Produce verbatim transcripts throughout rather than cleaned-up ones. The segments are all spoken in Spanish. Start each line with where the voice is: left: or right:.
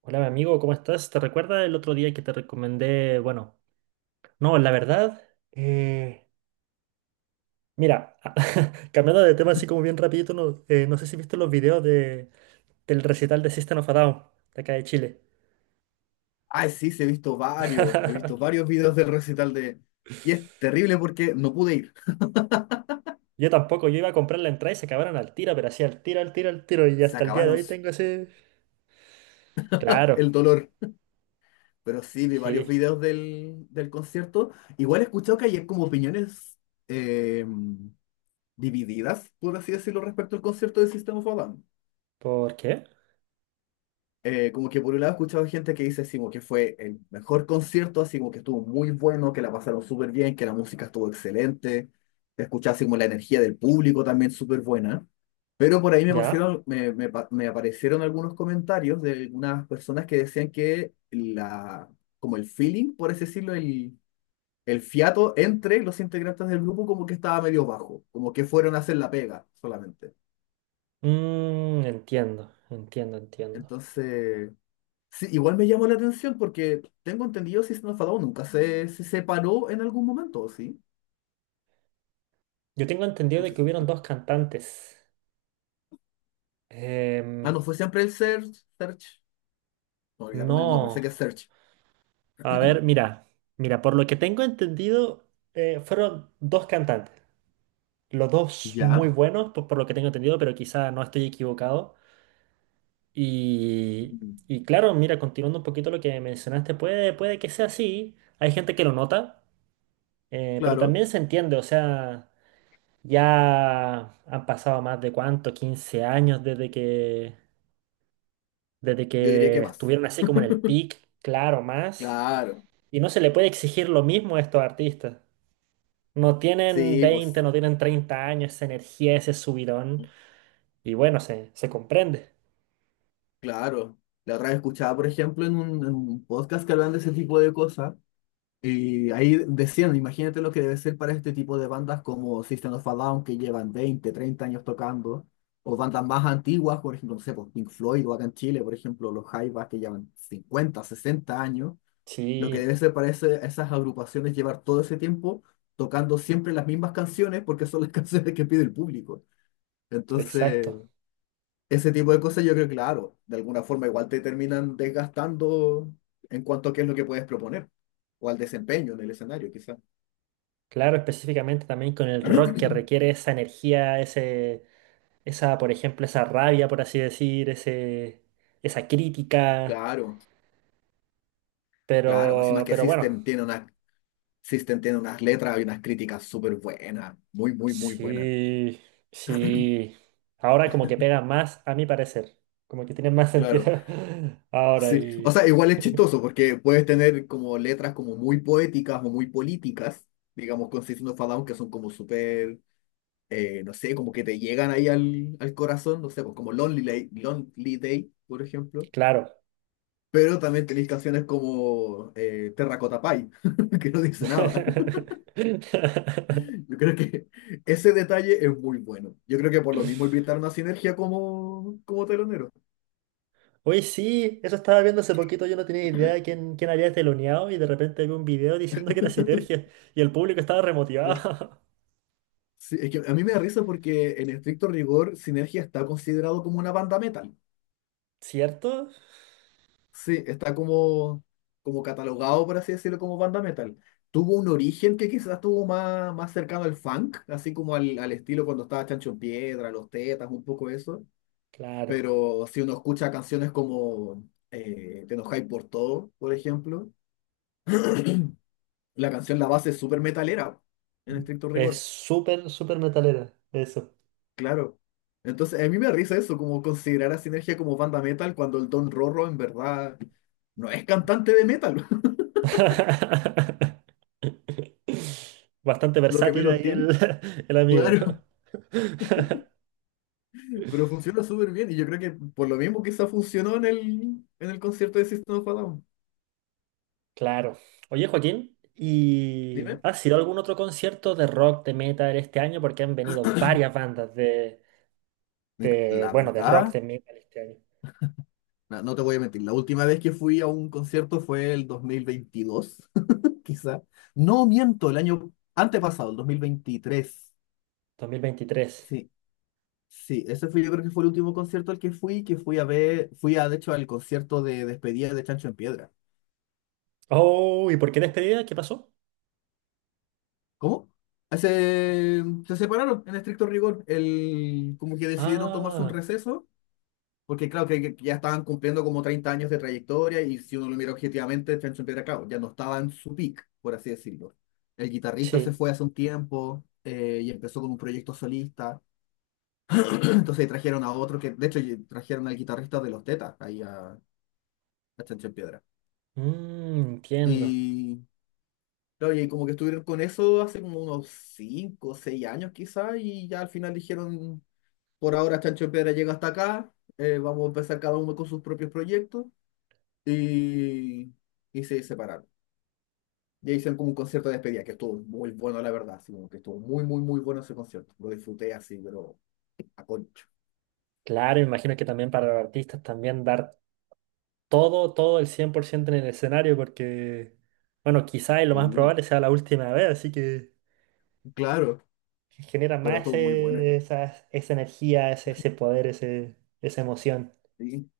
right: Hola, mi amigo, ¿cómo estás? ¿Te recuerdas el otro día que te recomendé? Bueno, no, la verdad, eh, mira, cambiando de tema así como bien rapidito, no, eh, no sé si viste los videos de, del recital de System of a Down, de acá de Chile.
left: Ay, sí, sí, he visto varios, he visto varios videos del recital de... Y es terrible porque no pude ir,
right: Yo tampoco, yo iba a comprar la entrada y se acabaron al tiro, pero así al tiro, al tiro, al tiro, y
left: se
right: hasta el día de
left: acabaron
right: hoy tengo ese... Claro,
left: el dolor. Pero sí, vi varios
right: sí.
left: videos del, del concierto. Igual he escuchado que hay como opiniones eh, divididas, por así decirlo, respecto al concierto de System of a Down.
right: ¿Por qué?
left: eh, como que por un lado he escuchado gente que dice así como que fue el mejor concierto, así como que estuvo muy bueno, que la pasaron súper bien, que la música estuvo excelente, te escuchaba así como la energía del público también súper buena. Pero por ahí me
right: Ya.
left: pusieron, me, me pa- me aparecieron algunos comentarios de algunas personas que decían que la, como el feeling, por así decirlo, el, el fiato entre los integrantes del grupo como que estaba medio bajo, como que fueron a hacer la pega solamente.
right: Mm, entiendo, entiendo, entiendo.
left: Entonces... Sí, igual me llamó la atención porque tengo entendido System of a Down nunca se, se separó en algún momento, ¿sí?
right: Yo tengo entendido
left: No
right: de
left: sé
right: que
left: si
right: hubieron
left: fue.
right: dos cantantes.
left: Ah,
right: Em,
left: no, fue siempre el Search. Search. No, olvidé cómo es el nombre, sé
right: No,
left: que es Search.
right: a ver, mira, mira, por lo que tengo entendido, eh, fueron dos cantantes, los dos muy
left: Ya.
right: buenos, por, por lo que tengo entendido, pero quizá no estoy equivocado. Y,
left: Ujú.
right: y claro, mira, continuando un poquito lo que mencionaste, puede, puede que sea así, hay gente que lo nota, eh, pero
left: Claro.
right: también se entiende, o sea, ya han pasado más de cuánto, quince años desde que, desde
left: Yo diría que
right: que
left: más.
right: estuvieron así como en el peak, claro, más,
left: Claro.
right: y no se le puede exigir lo mismo a estos artistas. No tienen
left: Sí,
right: veinte
left: pues,
right: no tienen treinta años, esa energía, ese subidón. Y bueno, se, se comprende.
left: claro. La otra vez escuchaba, por ejemplo, en un, en un podcast que hablan de ese tipo de cosas. Y ahí decían, imagínate lo que debe ser para este tipo de bandas como System of a Down, que llevan veinte treinta años tocando, o bandas más antiguas, por ejemplo, no sé, por Pink Floyd o acá en Chile, por ejemplo, los Jaivas que llevan cincuenta sesenta años, lo que
right: Sí,
left: debe ser para ese- esas agrupaciones llevar todo ese tiempo tocando siempre las mismas canciones porque son las canciones que pide el público. Entonces,
right: exacto.
left: ese tipo de cosas yo creo que, claro, de alguna forma igual te terminan desgastando en cuanto a qué es lo que puedes proponer o al desempeño en el escenario, quizás.
right: Claro, específicamente también con el rock que requiere esa energía, ese, esa, por ejemplo, esa rabia, por así decir, ese, esa crítica.
left: Claro, claro. Encima
right: Pero,
left: que
right: pero bueno,
left: System tiene una, System tiene unas letras y unas críticas súper buenas. Muy, muy, muy buenas.
right: sí, sí. Ahora como que pega más, a mi parecer. Como que tiene más
left: Claro,
right: sentido ahora
left: sí. O
right: y...
left: sea, igual es chistoso porque puedes tener como letras como muy poéticas o muy políticas, digamos, con System of a Down, que son como súper, eh, no sé, como que te llegan ahí al, al corazón, no sé, pues como Lonely Day, Lonely Day, por ejemplo.
right: Claro.
left: Pero también tenéis canciones como eh, Terracotta Pie, que no dice nada. Yo creo que ese detalle es muy bueno. Yo creo que por lo mismo invitaron a Sinergia como, como telonero.
right: Oye, sí, eso estaba viendo hace poquito, yo no tenía idea de quién, quién había teloneado y de repente vi un video diciendo que era Sinergia y el público estaba
left: Sí.
right: remotivado.
left: Sí, es que a mí me da risa porque en estricto rigor Sinergia está considerado como una banda metal.
right: ¿Cierto?
left: Sí, está como, como catalogado, por así decirlo, como banda metal. Tuvo un origen que quizás tuvo más, más cercano al funk, así como al, al estilo cuando estaba Chancho en Piedra, Los Tetas, un poco eso.
right: Claro.
left: Pero si uno escucha canciones como eh, Te enojáis por todo, por ejemplo. La canción, la base es súper metalera, en estricto
right: Es
left: rigor,
right: súper, súper metalera, eso.
left: claro. Entonces, a mí me da risa eso, como considerar a Sinergia como banda metal cuando el Don Rorro en verdad no es cantante de metal,
right: Bastante
left: lo que
right: versátil
left: menos
right: ahí
left: tiene.
right: el, el amigo.
left: Claro. Pero funciona súper bien y yo creo que por lo mismo quizá funcionó en el, en el concierto de System of a Down.
right: Claro. Oye, Joaquín, ¿y
left: Dime.
right: has ido a algún otro concierto de rock, de metal este año? Porque han venido varias bandas de,
left: Mira,
right: de,
left: la
right: bueno, de rock,
left: verdad,
right: de metal este año.
left: no, no te voy a mentir, la última vez que fui a un concierto fue el dos mil veintidós quizá. No miento, el año antepasado, el dos mil veintitrés.
right: dos mil veintitrés
left: Sí. Sí, ese fue, yo creo que fue el último concierto al que fui, que fui a ver, fui a, de hecho, al concierto de despedida de Chancho en Piedra.
right: Oh, ¿y por qué despedida? ¿Qué pasó?
left: ¿Cómo? Se, se separaron en estricto rigor, el, como que decidieron tomarse un
right: Ah,
left: receso, porque claro que, que ya estaban cumpliendo como treinta años de trayectoria y si uno lo mira objetivamente, Chancho en Piedra, claro, ya no estaba en su peak, por así decirlo. El guitarrista se
right: sí.
left: fue hace un tiempo eh, y empezó con un proyecto solista. Entonces trajeron a otro que, de hecho, trajeron al guitarrista de Los Tetas ahí a, a Chancho en Piedra.
right: Mm, entiendo.
left: Y claro, y como que estuvieron con eso hace como unos cinco o seis años quizás, y ya al final dijeron, por ahora Chancho en Piedra llega hasta acá, eh, vamos a empezar cada uno con sus propios proyectos, y, y se separaron. Y ahí hicieron como un concierto de despedida, que estuvo muy bueno, la verdad, así como que estuvo muy, muy, muy bueno ese concierto. Lo disfruté así, pero a concho.
right: Claro, me imagino que también para los artistas también dar todo, todo el cien por ciento en el escenario porque, bueno, quizá y lo más
left: Sí,
right: probable sea la última vez, así que
left: claro,
right: genera
left: pero
right: más
left: estuvo muy bueno.
right: ese- esa, esa energía, ese, ese poder, ese, esa emoción.
left: Sí.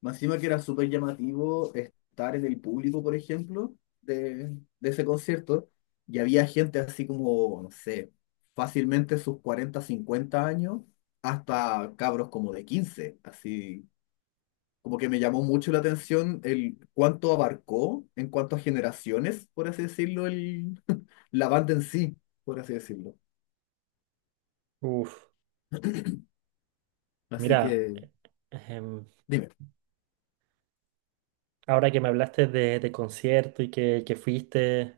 left: Más encima que era súper llamativo estar en el público, por ejemplo, de, de ese concierto, y había gente así como, no sé, fácilmente sus cuarenta cincuenta años, hasta cabros como de quince así. Como que me llamó mucho la atención el cuánto abarcó en cuanto a generaciones, por así decirlo, el, la banda en sí, por así decirlo.
right: Uf,
left: Así
right: mira,
left: que,
right: em,
left: dime,
right: Ahora que me hablaste de, de concierto y que, que fuiste,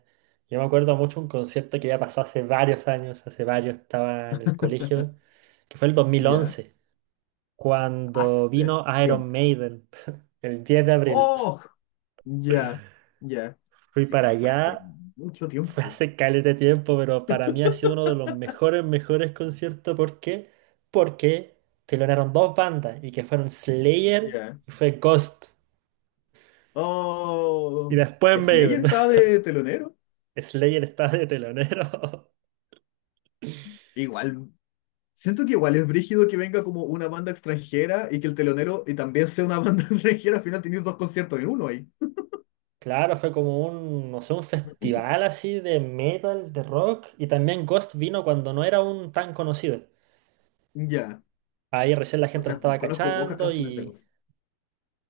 right: yo me acuerdo mucho un concierto que ya pasó hace varios años, hace varios estaba en el colegio, que fue el
left: ya,
right: dos mil once, cuando
left: hace
right: vino Iron
left: tiempo.
right: Maiden, el diez de abril.
left: ¡Oh! Ya, ya.
right: Fui
left: Sí,
right: para
left: eso fue hace
right: allá,
left: mucho
right: fue
left: tiempo.
right: hace caleta de tiempo, pero para mí ha sido uno de los mejores, mejores conciertos. ¿Por qué? Porque telonearon dos bandas y que fueron Slayer
left: Ya.
right: y fue Ghost. Y
left: Oh,
right: después
left: Slayer
right: Maiden.
left: estaba de telonero.
right: Slayer estaba de telonero.
left: Igual, siento que igual es brígido que venga como una banda extranjera y que el telonero y también sea una banda extranjera. Al final tienes dos conciertos en uno ahí.
right: Claro, fue como un, no sé, un festival así de metal, de rock, y también Ghost vino cuando no era un tan conocido.
left: Ya.
right: Ahí recién la
left: O
right: gente lo
left: sea,
right: estaba
left: conozco pocas
right: cachando
left: canciones de
right: y...
left: voz.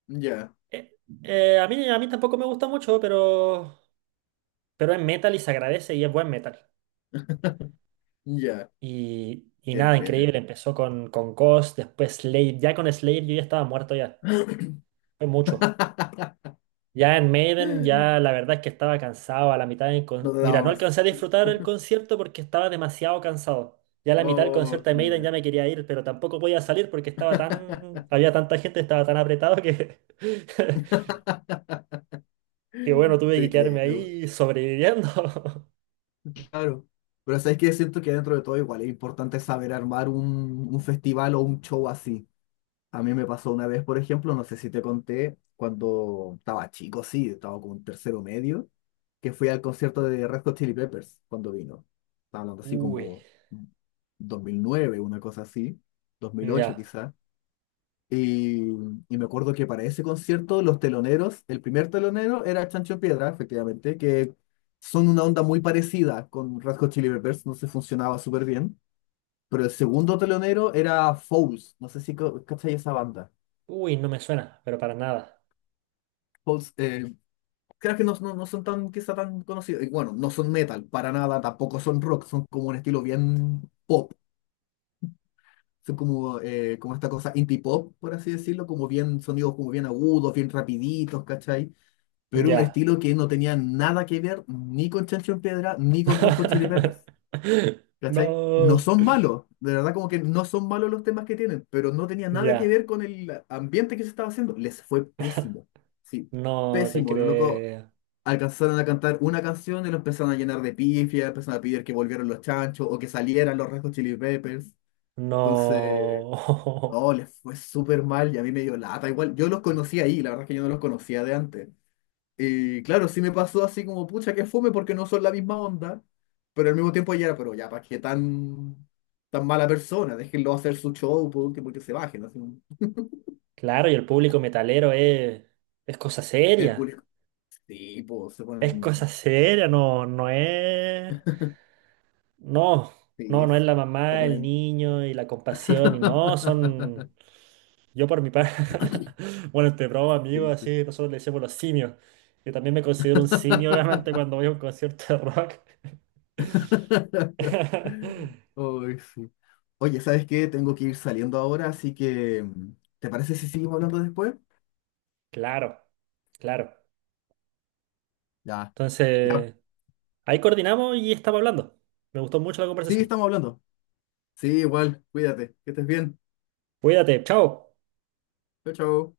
left: Ya,
right: eh, eh, a mí, a mí tampoco me gusta mucho, pero, pero es metal y se agradece y es buen metal.
left: ya.
right: Y, y
left: Qué
right: nada,
left: entrete.
right: increíble, empezó con, con Ghost, después Slade, ya con Slade yo ya estaba muerto ya, fue mucho. Ya en Maiden, ya la verdad es que estaba cansado a la mitad del
left: No
right: con-
left: te
right: Mira,
left: daba
right: no
left: más.
right: alcancé a disfrutar el concierto porque estaba demasiado cansado. Ya a la mitad del
left: Oh,
right: concierto de Maiden ya
left: ya.
right: me quería ir, pero tampoco podía salir porque estaba tan... Había tanta gente, estaba tan apretado que... que bueno, tuve que
left: Te
right: quedarme
left: creo.
right: ahí sobreviviendo.
left: Claro, pero sabes que siento que dentro de todo igual es importante saber armar un, un festival o un show así. A mí me pasó una vez, por ejemplo, no sé si te conté, cuando estaba chico, sí, estaba como en tercero medio, que fui al concierto de Red Hot Chili Peppers cuando vino. Estaba hablando así
right: Uy,
left: como dos mil nueve, una cosa así, dos mil ocho,
right: ya.
left: quizás. Y, y me acuerdo que para ese concierto los teloneros, el primer telonero era Chancho Piedra, efectivamente, que son una onda muy parecida con Red Hot Chili Peppers, no se funcionaba súper bien. Pero el segundo telonero era Fouls, no sé si co- cachai esa banda.
right: Uy, no me suena, pero para nada.
left: Fouls, eh, creo que no, no, no son tan, quizá tan conocidos. Y bueno, no son metal para nada, tampoco son rock, son como un estilo bien pop. Son como, eh, como esta cosa indie pop, por así decirlo, como bien sonidos como bien agudos, bien rapiditos, ¿cachai? Pero un
right: Ya.
left: estilo que no tenía nada que ver ni con Chancho en Piedra ni con Red Hot Chili Peppers. ¿Cachai? No
right: No.
left: son malos, de verdad como que no son malos los temas que tienen, pero no tenía nada que
right: Ya.
left: ver con el ambiente que se estaba haciendo. Les fue pésimo, sí,
right: No te
left: pésimo. Los locos
right: creo.
left: alcanzaron a cantar una canción y lo empezaron a llenar de pifias, empezaron a pedir que volvieran los chanchos o que salieran los Red Hot Chili Peppers. Entonces,
right: No.
left: no, les fue súper mal y a mí me dio lata. Igual, yo los conocí ahí, la verdad es que yo no los conocía de antes. Y claro, sí me pasó así como, pucha, que fome porque no son la misma onda, pero al mismo tiempo ya era, pero ya, ¿para qué tan, tan mala persona? Déjenlo hacer su show, por último, que se bajen. Así,
right: Claro, y el público metalero es, es cosa
left: el
right: seria.
left: público, sí, pues, se
right: Es
left: ponen,
right: cosa seria, no, no es. No,
left: sí,
right: no, no es
left: es-
right: la
left: se
right: mamá, el
left: ponen,
right: niño y la compasión, y no, son. Yo por mi parte. Bueno, este broma, amigo,
left: sí, sí.
right: así nosotros le decimos los simios. Yo también me considero un simio, obviamente, cuando voy a un concierto de rock.
left: Ay, sí. Oye, ¿sabes qué? Tengo que ir saliendo ahora, así que, ¿te parece si seguimos hablando después?
right: Claro, claro.
left: Ya, ya.
right: Entonces, ahí coordinamos y estamos hablando. Me gustó mucho la
left: Sí,
right: conversación.
left: estamos hablando. Sí, igual, cuídate, que estés bien.
right: Cuídate, chao.
left: Chau, chau.